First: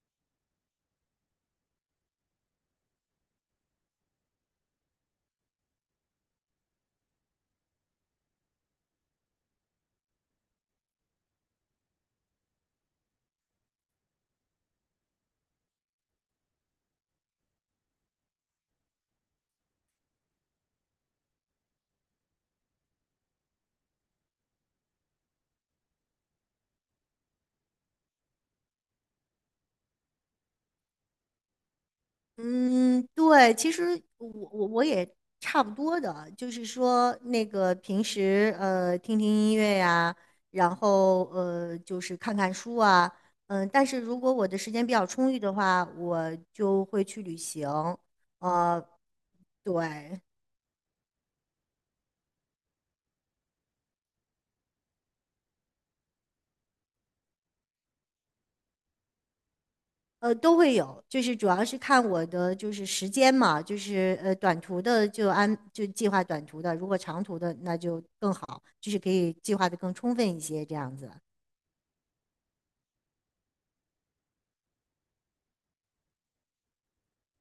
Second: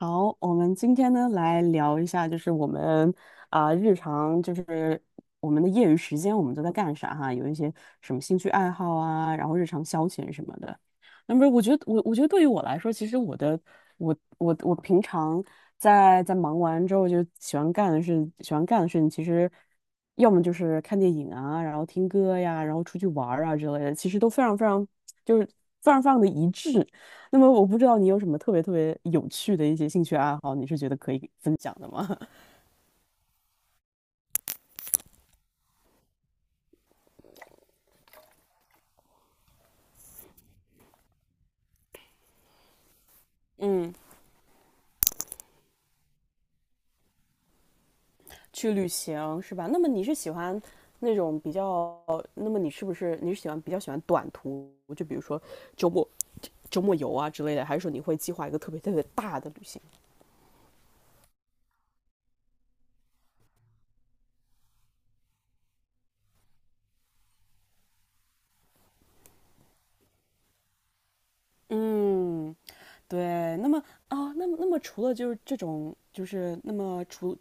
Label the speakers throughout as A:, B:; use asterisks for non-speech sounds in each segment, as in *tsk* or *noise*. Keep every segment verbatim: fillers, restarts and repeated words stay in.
A: 好，我们今天呢来聊一下，就是我们啊、日常就是我们的业余时间我们都在干啥哈，有一些什么兴趣爱好啊，然后日常消遣什么的。那么我觉得我我觉得对于我来说，其实我的我我我平常在在忙完之后就喜欢干的事，喜欢干的事情其实要么就是看电影啊，然后听歌呀，然后出去玩儿啊之类的，其实都非常非常就是非常非常的一致。那么我不知道你有什么特别特别有趣的一些兴趣爱好，你是觉得可以分享的吗？
B: 嗯，对，其实我我我也差不多的，就是说那个平时呃听听音乐呀，然后呃就是看看书啊。
A: *laughs*
B: 嗯，但
A: 嗯，
B: 是如果我的时间比较充裕的话，我就会去旅行。
A: 去
B: 呃，
A: 旅行是吧？那么你是
B: 对。
A: 喜欢那种比较，那么你是不是你是喜欢比较喜欢短途，就比如说周末周末游啊之类的，还是说你会计划一个特别特别大的旅行？
B: 呃都会有，就是主要是看我的就是时间嘛，就是呃短途的就安就计划短途的，如果长途的那就更好，就是可以计划的更充分一些这样子。
A: 嗯，对。那么啊，那么那么除了就是这种，就是那么除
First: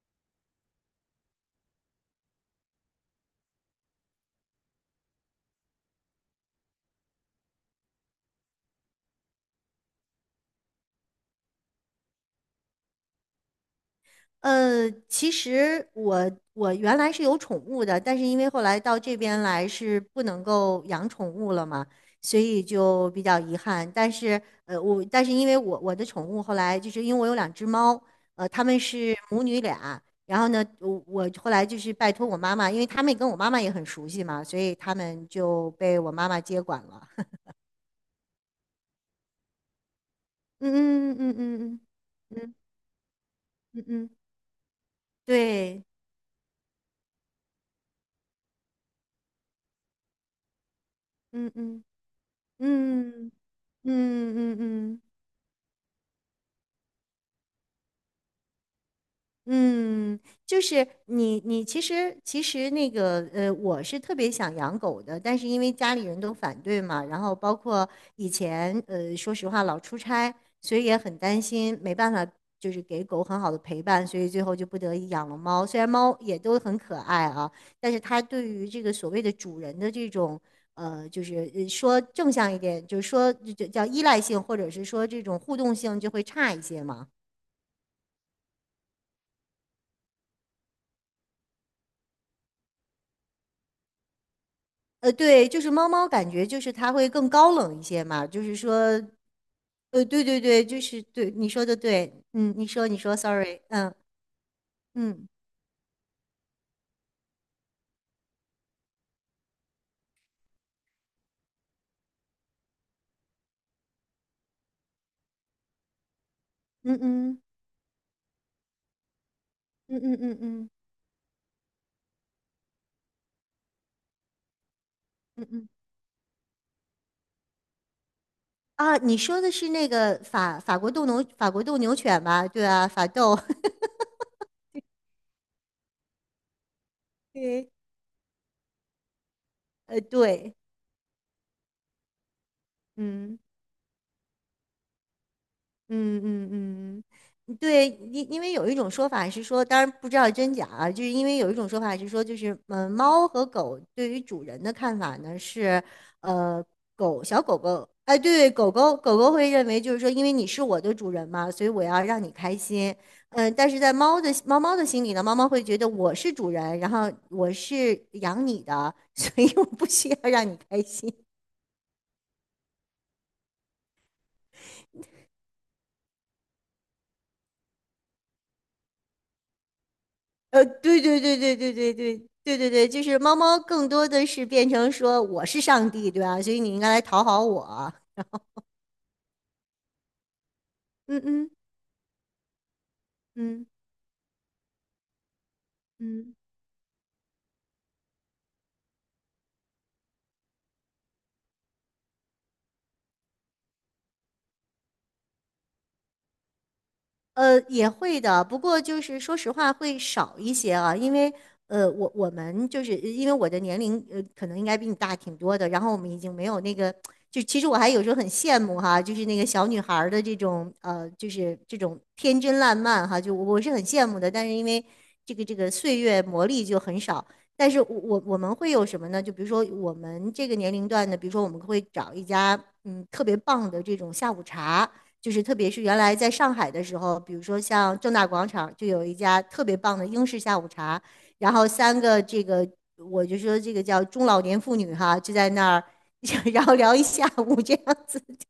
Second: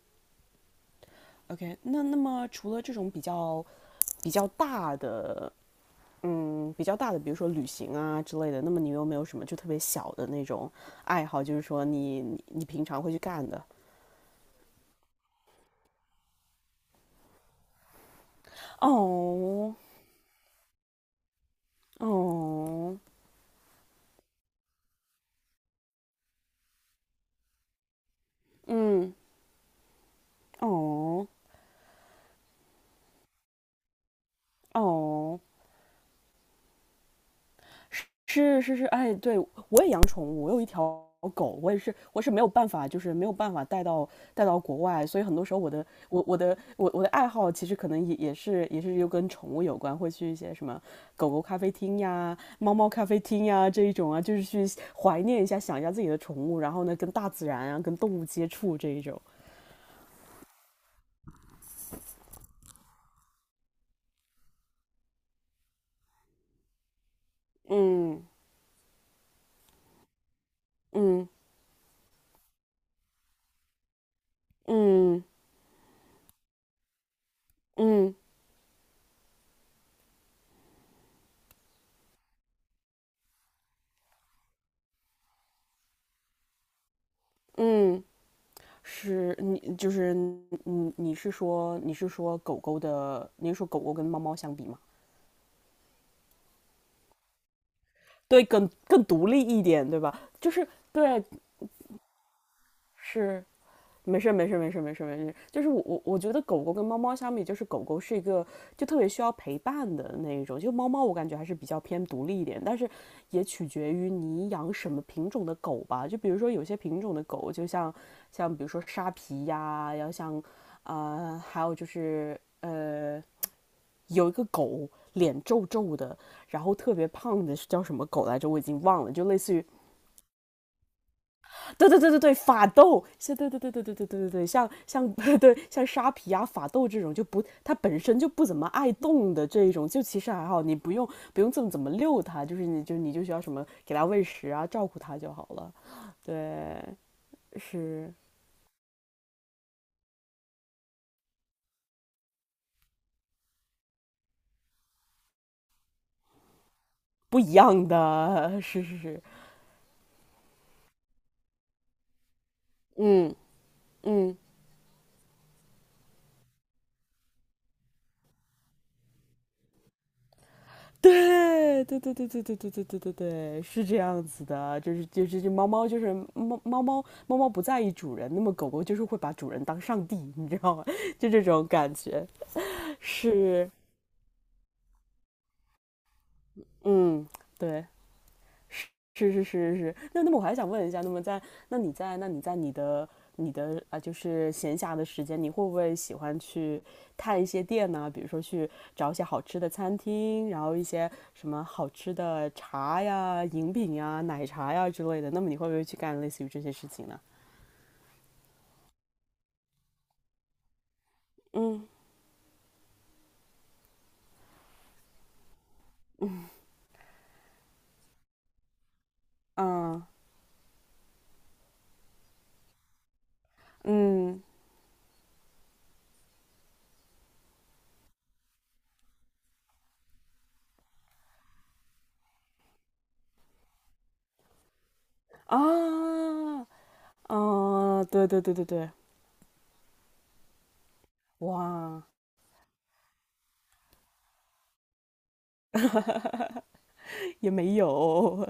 A: OK，那那么除了这种比较比较大的嗯，比较大的，比如说旅行啊之类的，那么你有没有什么就特别小的那种爱好，就是说你你你平常会去干的？
B: 呃，其实我我原来是有宠物的，但是因为后来到这边来
A: 哦
B: 是不能够养宠物了嘛，所以
A: 哦，
B: 就比较遗憾。但是呃，我但是因为我我的宠物后来就是因为我有两只猫。呃，它们
A: 嗯
B: 是母女俩。然后呢，我
A: 哦
B: 我后来就是拜托我妈妈，因为他们跟我妈妈也很熟悉嘛，所以他们
A: 哦。
B: 就被我妈妈接管了。
A: 是是是，哎，对，我也养宠物，我
B: *laughs*
A: 有一条
B: 嗯嗯
A: 狗，我也
B: 嗯嗯
A: 是，我是没有
B: 嗯
A: 办法，就是没有办法
B: 嗯
A: 带
B: 嗯
A: 到
B: 嗯，
A: 带到国外，所以很多时候我
B: 对，
A: 的我我的我我的爱好其实可能也也是也是又跟宠物有关，会去一些什么狗狗
B: 嗯
A: 咖啡
B: 嗯
A: 厅呀、猫猫咖啡
B: 嗯嗯
A: 厅呀这一种啊，
B: 嗯
A: 就是
B: 嗯
A: 去
B: 嗯。
A: 怀念一下、想一下自己的宠物，然后呢跟大自然啊、跟动物接触这一种。
B: 嗯，就是你，你其实其实那个呃，我是特别想养狗的，但是因为家里人都反对嘛，然后包括
A: 嗯
B: 以前呃，说实话老出差，所以也很
A: 嗯
B: 担心，没办法就是给狗很好的陪伴，所以最后就不得已
A: 嗯
B: 养了猫。虽然猫也都很可爱啊，但是
A: 嗯嗯嗯。嗯
B: 它对于这个所谓的主人的这种呃，就是呃说正向一点，就是说就就叫依赖性，或者是说这种互动性就会差一些嘛。
A: 嗯是你就是你你是说你是说狗狗的，你是说狗狗跟猫猫相比吗？
B: 呃，对，就是猫猫感觉就是它会更高冷一些嘛，就
A: 对，
B: 是
A: 更
B: 说，
A: 更独立一点，对
B: 呃，
A: 吧？
B: 对对
A: 就
B: 对，
A: 是
B: 就是
A: 对，
B: 对你说的对。嗯，你说你说
A: 是
B: ，sorry。嗯
A: 没事儿没事儿没事儿没事儿没事
B: 嗯
A: 儿，就是我我我觉得狗狗跟猫猫相比，就是狗狗是一个就特别需要陪伴的那一种，就猫猫我感觉还是比较偏独立一点，但是也取决于你养什么品种的狗吧。就比如说有些品
B: 嗯
A: 种的
B: 嗯
A: 狗，就像像比如说沙皮呀，
B: 嗯
A: 然后
B: 嗯嗯
A: 像
B: 嗯
A: 呃还有就是呃有一个狗脸
B: 嗯
A: 皱
B: 嗯
A: 皱的，然后特别胖的是叫什么狗来着？我已经
B: 啊，
A: 忘了，
B: 你
A: 就类
B: 说的
A: 似于
B: 是那个法法国斗牛法国斗
A: 对
B: 牛
A: 对对对
B: 犬
A: 对，
B: 吧？对
A: 法
B: 啊，
A: 斗，
B: 法斗。
A: 是，对对对
B: *laughs*
A: 对对对对对对，像像对像沙皮啊、法斗这种就不，
B: 对，
A: 它本身就不怎么爱动的这一种，
B: 呃，
A: 就其实还
B: 对。
A: 好，你不用不用这么怎么遛它，就是你就你就需
B: 嗯。
A: 要什么给它喂食啊、照顾它就好了。
B: 嗯嗯
A: 对，
B: 嗯，嗯对，
A: 是
B: 因因为有一种说法是说，当然不知道真假啊，就是因为有一种说法是说，就是嗯，呃猫和狗对于主人的看法呢是，呃，狗
A: 不
B: 小
A: 一
B: 狗狗，
A: 样
B: 哎，对，
A: 的，
B: 狗
A: 是
B: 狗
A: 是
B: 狗
A: 是，
B: 狗会认为就是说，因为你是我的主人嘛，所以我要让你开心。
A: 嗯
B: 嗯，但是在猫的
A: 嗯，
B: 猫猫的心里呢，猫猫会觉得我是主人，然后我是养你的，所以我不需要让你开
A: *laughs*
B: 心。
A: 对对对对对对对对对对对，是这样子的，就是就是就猫猫就是猫猫猫猫猫不在意主人，那么狗狗就是会把主人当上帝，你知
B: 呃，
A: 道吗？
B: 对对
A: *laughs* 就
B: 对
A: 这
B: 对
A: 种
B: 对对
A: 感
B: 对
A: 觉
B: 对对对，就是猫猫
A: 是，
B: 更多的是变成说我是上帝，对吧？所以你应该来讨
A: 嗯，
B: 好
A: 对，
B: 我。
A: 是是是是是，那那么我还想问一下，那
B: 嗯
A: 么在
B: 嗯
A: 那你在那你在你的你
B: 嗯
A: 的啊，就是闲暇的时间，你会不会喜
B: 嗯。
A: 欢去探一些店呢？比如说去找一些好吃的餐厅，然后一些什么好吃的茶呀、饮品呀、奶茶呀之类的。那么你会不会去干类似于这些事情呢？
B: 呃，也会的，不过就是说实话会少一些啊，因为
A: 嗯
B: 呃，我我们就是因为我的年龄呃，可能应该比你大挺多的，然后我们已经没有那个，就其实我还有时候很羡慕哈，就是那个小女孩
A: 嗯
B: 儿的这种呃，就是这种天真烂漫哈，就我我是很羡慕的，
A: 嗯
B: 但是因为这个这个岁月磨砺就很少，但是我我我们会有什么呢？就比如说我们这个年龄段的，比如说我们会找一家嗯特别棒的这种下午茶。就是特别是原来在上
A: 啊
B: 海的时候，比如说像
A: 啊，
B: 正
A: 对
B: 大
A: 对
B: 广
A: 对对
B: 场就
A: 对，
B: 有一家特别棒的英式下午茶，然后三
A: 哇，
B: 个这个我就说这个叫中老年妇女哈，就在那儿。*laughs* 然后聊一下
A: 也
B: 午这
A: 没
B: 样子，
A: 有，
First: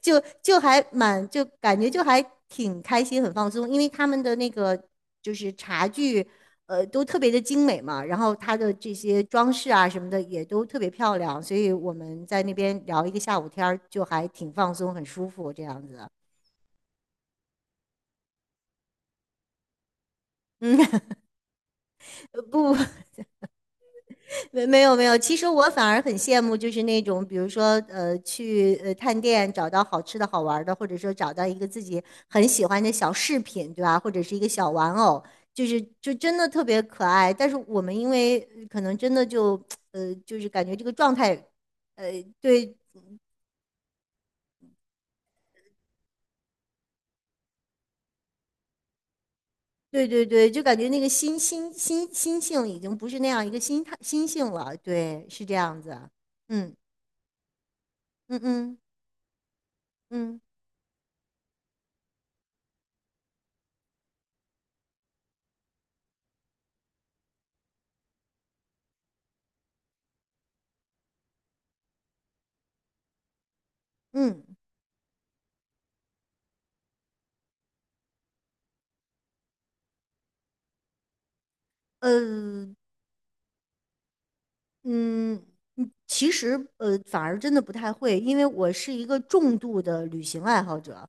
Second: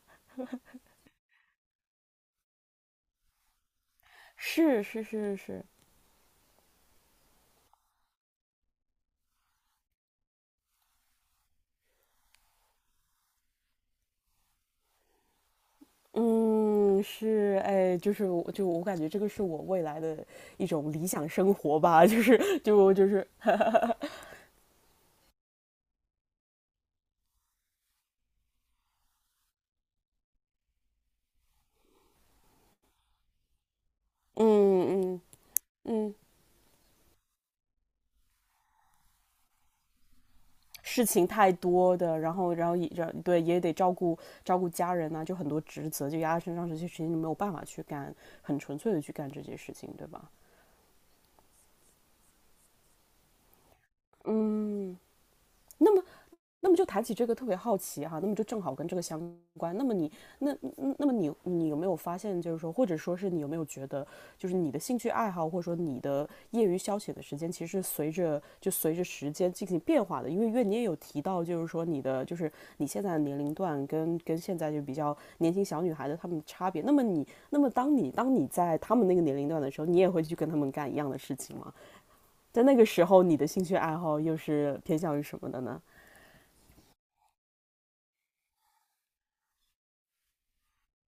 B: 就就还蛮就感觉就还挺开心，很放松，因为他们的
A: *laughs*
B: 那个
A: 是是
B: 就
A: 是
B: 是
A: 是，
B: 茶具。呃，都特别的精美嘛，然后它的这些装饰啊什么的也都特别漂亮，所以我们在那边聊一个下午天儿，就还挺放松，很舒服这样子。
A: 嗯，是，哎，就是我，就我感觉这个是我未来的一
B: 嗯，
A: 种理想生活吧，就是
B: 呃不。
A: 就就是，*laughs*
B: *laughs* 没没有没有，其实我反而很羡慕，就是那种比如说呃去呃探店找到好吃的好玩儿的，或者说找到一个自己很喜欢的小饰品，对吧？或者是一个小玩
A: 嗯嗯
B: 偶，就是就
A: 嗯，
B: 真的特别可爱。但是我们因为呃可能真的就呃就是感觉这个
A: 事
B: 状
A: 情
B: 态，
A: 太多
B: 呃
A: 的，然后然
B: 对
A: 后也这对也得照顾照顾家人呐、就很多职责就压在身上，这些事情就没有办法去干，很纯粹的去干这些事情，
B: 对
A: 对
B: 对
A: 吧？
B: 对，就感觉那个心心心心性已经不是那样一个心态心性了，
A: 嗯，
B: 对，是这样
A: 那
B: 子。
A: 么。那
B: 嗯
A: 么就谈起这个特别好奇哈、啊那么
B: 嗯
A: 就正好
B: 嗯
A: 跟这个相关。那么你
B: 嗯
A: 那嗯那么你你有没有发现，就是说，或者说是你有没有觉得，就是你的兴趣爱好，或者说你的业余消遣的时间，其实随着就随着时间进行变化的？因为因为你也有提到，就是说你的就是你现在的年龄段跟跟
B: 嗯。
A: 现在就比较年轻小女孩的她们的差别。那么你那么当你当你在她们那个年龄段的时候，你也会去跟她们干一样的事情吗？在
B: 呃。
A: 那个时候，你的兴趣爱好又是偏向于什
B: 嗯，
A: 么的呢？
B: 嗯其实呃，反而真的不太会，因为我是一个重度的旅行爱好者。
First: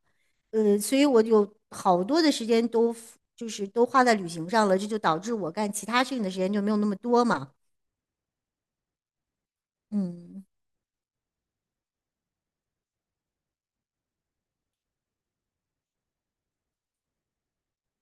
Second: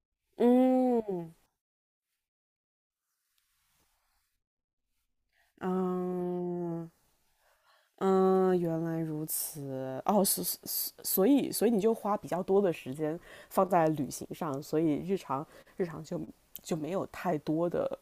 B: 呃，所以我
A: 嗯，
B: 有好多的时间都 f- 就是都花在旅行上了，这就导致我干其他事情的时间就没有那
A: 嗯
B: 么多嘛。
A: 嗯，原来如此。哦，
B: 嗯
A: 所所所以所以你就花比较多的时间放在旅行上，所以日常日常就就没有太多的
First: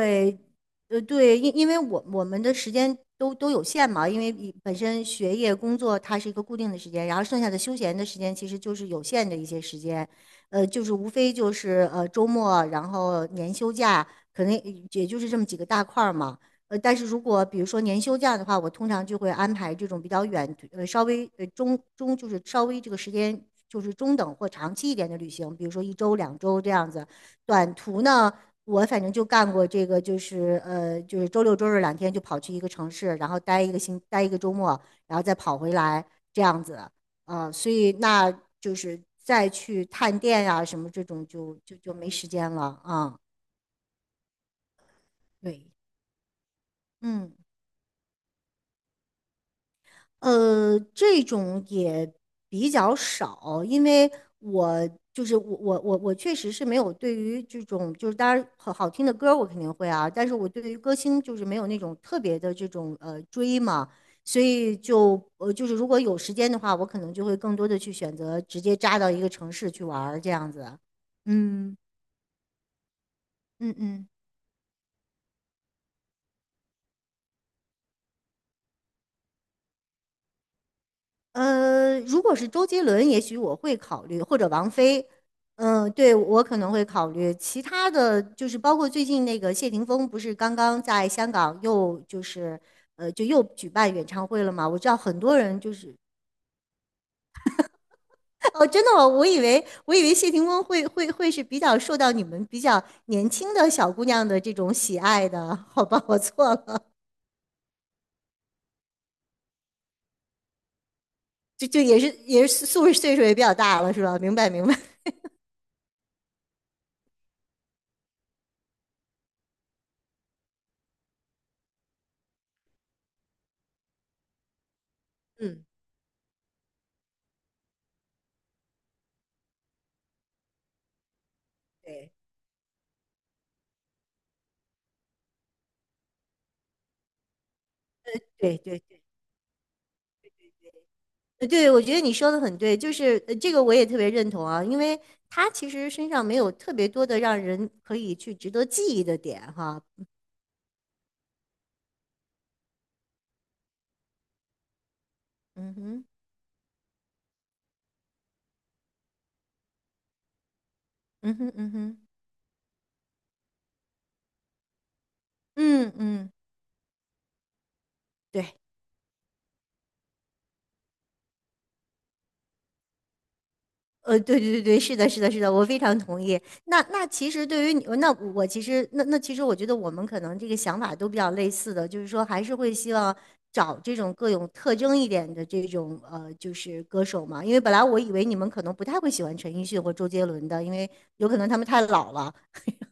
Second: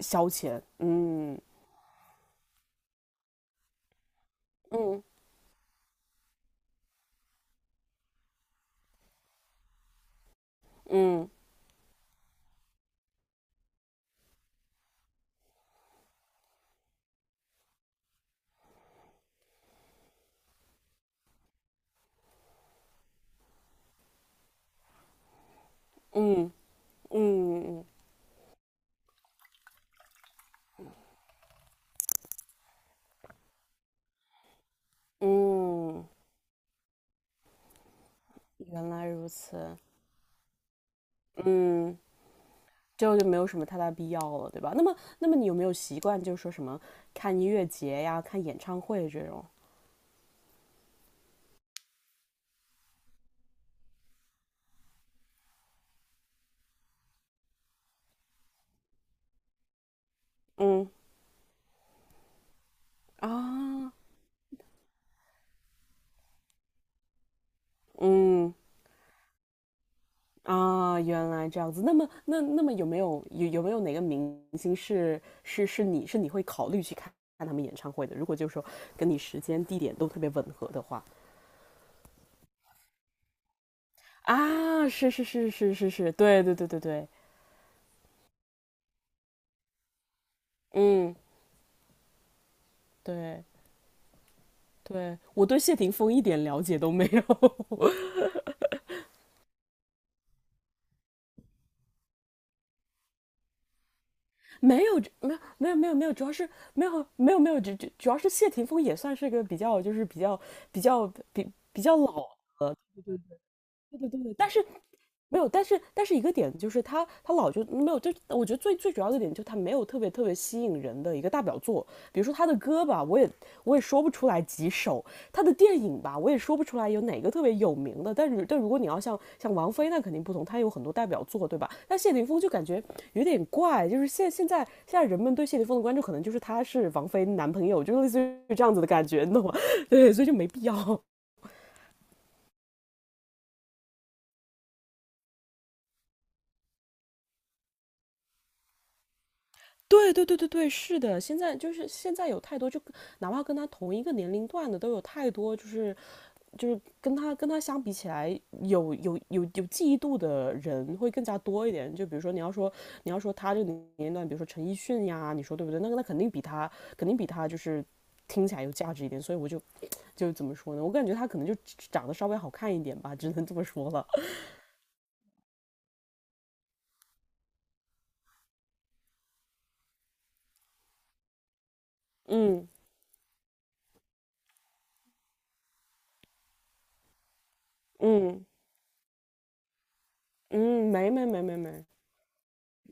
A: 消遣。
B: 呃，对，
A: 嗯
B: 因因为我我们的时间都都有限嘛，因为你本
A: 嗯
B: 身学业、工作它是一个固定的时间，然后剩下的休闲的时间其实就是有限的一些时间。呃，就是无
A: 嗯
B: 非就是呃周末，然后年休假，可能也就是这么几个大块儿嘛。呃，但是如果比如说年休假的话，我通常就会安排这种比较远，呃，稍微呃中中就是稍微这个时间就是中等或长期一点的旅行，比如说一周、两周这样子。短
A: 嗯
B: 途呢？我反正就干过这个，就是呃，就是周六周日两天就跑去一个城市，然后待一个星，待一个周末，然后再跑回来
A: 嗯，
B: 这样子。呃，所以那就
A: 原
B: 是
A: 来如
B: 再
A: 此。
B: 去探店呀、啊什么这种就就就
A: 嗯，
B: 没时间了啊。
A: 就
B: 嗯
A: 就没有什么太大必要了，对吧？那么那么你有没
B: 对，
A: 有习惯，就是说什么
B: 嗯。
A: 看音乐节呀、看演唱会这种？
B: 呃，这种也比较少，因为我就是我我我我确实是没有对于这种就是当然好好听的歌我肯定会啊，但是我对于
A: 嗯
B: 歌星就是没有那种特别的这种呃追嘛，
A: 啊，
B: 所以就呃就是如果有时间的话，我可能就会更多的去选择
A: 嗯
B: 直接扎到一个城市去玩儿这样子。
A: 啊，原来这样
B: 嗯
A: 子。那么，那那么有没有有有没
B: 嗯
A: 有哪个
B: 嗯。
A: 明星是是是你是你会考虑去看看他们演唱会的？如果就是说跟你时间地点都特别吻合的话，
B: 呃，如果是周杰伦，也许我会考虑，或者王
A: 啊，
B: 菲。
A: 是是是是是
B: 嗯，
A: 是，
B: 对，我
A: 对对
B: 可
A: 对
B: 能
A: 对
B: 会考
A: 对，
B: 虑。其他的就是包括最近那个谢霆锋，不是刚刚在
A: 嗯，
B: 香港又就是呃，就又
A: 对
B: 举办演唱会了嘛？我知道很
A: 对，
B: 多
A: 我
B: 人
A: 对
B: 就
A: 谢霆
B: 是
A: 锋一点了解都没有，
B: *laughs* 哦，真的吗？我以为我以为谢霆锋会会会是比较受到你们比较年轻的小姑娘的这
A: *laughs*
B: 种
A: 没有
B: 喜爱
A: 没有
B: 的，
A: 没有
B: 好
A: 没有
B: 吧，
A: 没有，
B: 我
A: 主要是
B: 错了，
A: 没有没有没有，主主主要是谢霆锋也算是个比较就是比较比较比
B: 就就
A: 比较
B: 也是
A: 老
B: 也是岁数岁数也比较大了，是吧？明
A: 的。
B: 白
A: 但
B: 明
A: 是
B: 白。
A: 没有，但是但是一个点就是他他老就没有，就我觉得最最主要的点就是他没有特别特别吸引人的一个大表作，比如说他的歌吧，我也我也说不出来几首，他的
B: 嗯，
A: 电影吧，我也说不出来有哪个特别有名的，但是但如果你要像像王菲那肯定不同，他有很多代表作，对吧？但谢
B: 对
A: 霆锋就感觉有点怪，就是现现在现在人们对谢霆锋的关注可能就是他是王菲男朋友，就是类似于
B: 对
A: 这样子
B: 对
A: 的感觉，你懂吗？*laughs* 对，所以就没必要。
B: 呃，对，我觉得你说的很对，就是呃这个我也特别认同啊，因为他其实身上没有特别多的让人可以去值得记忆的点哈。
A: 对对对对对，是的，现在就是现在有太多，就哪怕跟他同一个年龄段的，都有太多，就
B: 嗯
A: 是
B: 哼，
A: 就是跟他跟他相比起来，有有有有记忆度的人会更
B: 嗯
A: 加
B: 哼，
A: 多
B: 嗯
A: 一点。
B: 哼，
A: 就比如说你要说你要说他这个年龄段，比如说陈奕迅呀，你说对不对？那
B: 嗯
A: 个那肯
B: 嗯，
A: 定比他肯定比他就是听
B: 对。
A: 起来有价值一点。所以我就 *tsk* 就怎么说呢？我感觉他可能就长得稍微好看一点吧，只能这么说了。*laughs*
B: 呃，对对对对，是的，是的，是的，我非常同意。那那其实对于你，那我其实那那其实我觉得我们可能这个想法都比较类似的，就是说还是
A: 嗯
B: 会希望找这种各有特征一点的这种呃，就是歌手嘛。因为本来我以为你
A: 嗯
B: 们可能不太会喜欢陈奕迅或周杰伦的，因为
A: 嗯，没没
B: 有可
A: 没
B: 能
A: 没
B: 他们太
A: 没。
B: 老了。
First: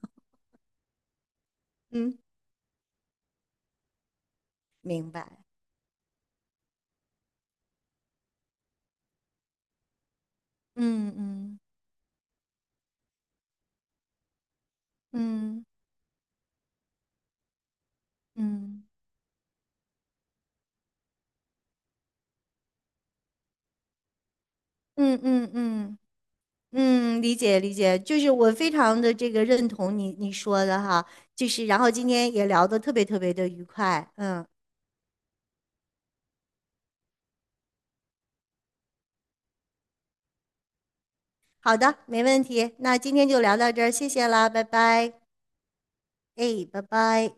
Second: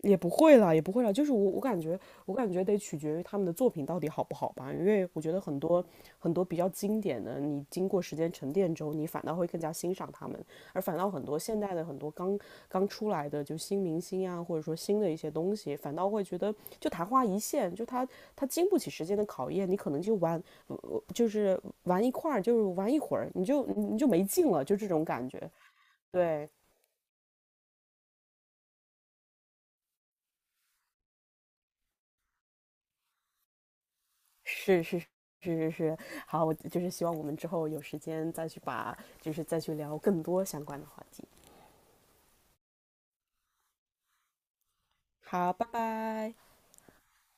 A: 也不会啦，也不会啦，就是我我感觉，
B: 嗯，
A: 我感觉得取决于他们的作品到底好不好吧，因为
B: 明
A: 我觉得
B: 白。
A: 很多很多比较经典的，你经过时间沉淀之后，你反倒会更加欣赏他们，而反
B: 嗯
A: 倒很多
B: 嗯
A: 现代的很多刚刚出来的就新明星啊，或者说新的一些东
B: 嗯
A: 西，反倒会觉得就昙花一现，就他他经不
B: 嗯
A: 起时间的考验，你可能就玩，呃就是玩一块儿，就是玩一会儿，你就你就没劲了，就这种
B: 嗯
A: 感
B: 嗯
A: 觉，
B: 嗯。嗯嗯
A: 对。
B: 嗯，理解理解，就是我非常的这个认同你你说的哈，就是然后今天也聊得特别特别的愉快。嗯，
A: 是是是是是，好，我就是希望我们之后有时间再去把，就是再去聊更多相关的话题。
B: 好的，没问题，那今天就聊到这儿，谢谢啦，拜拜。
A: 好，拜拜。
B: 哎，拜拜。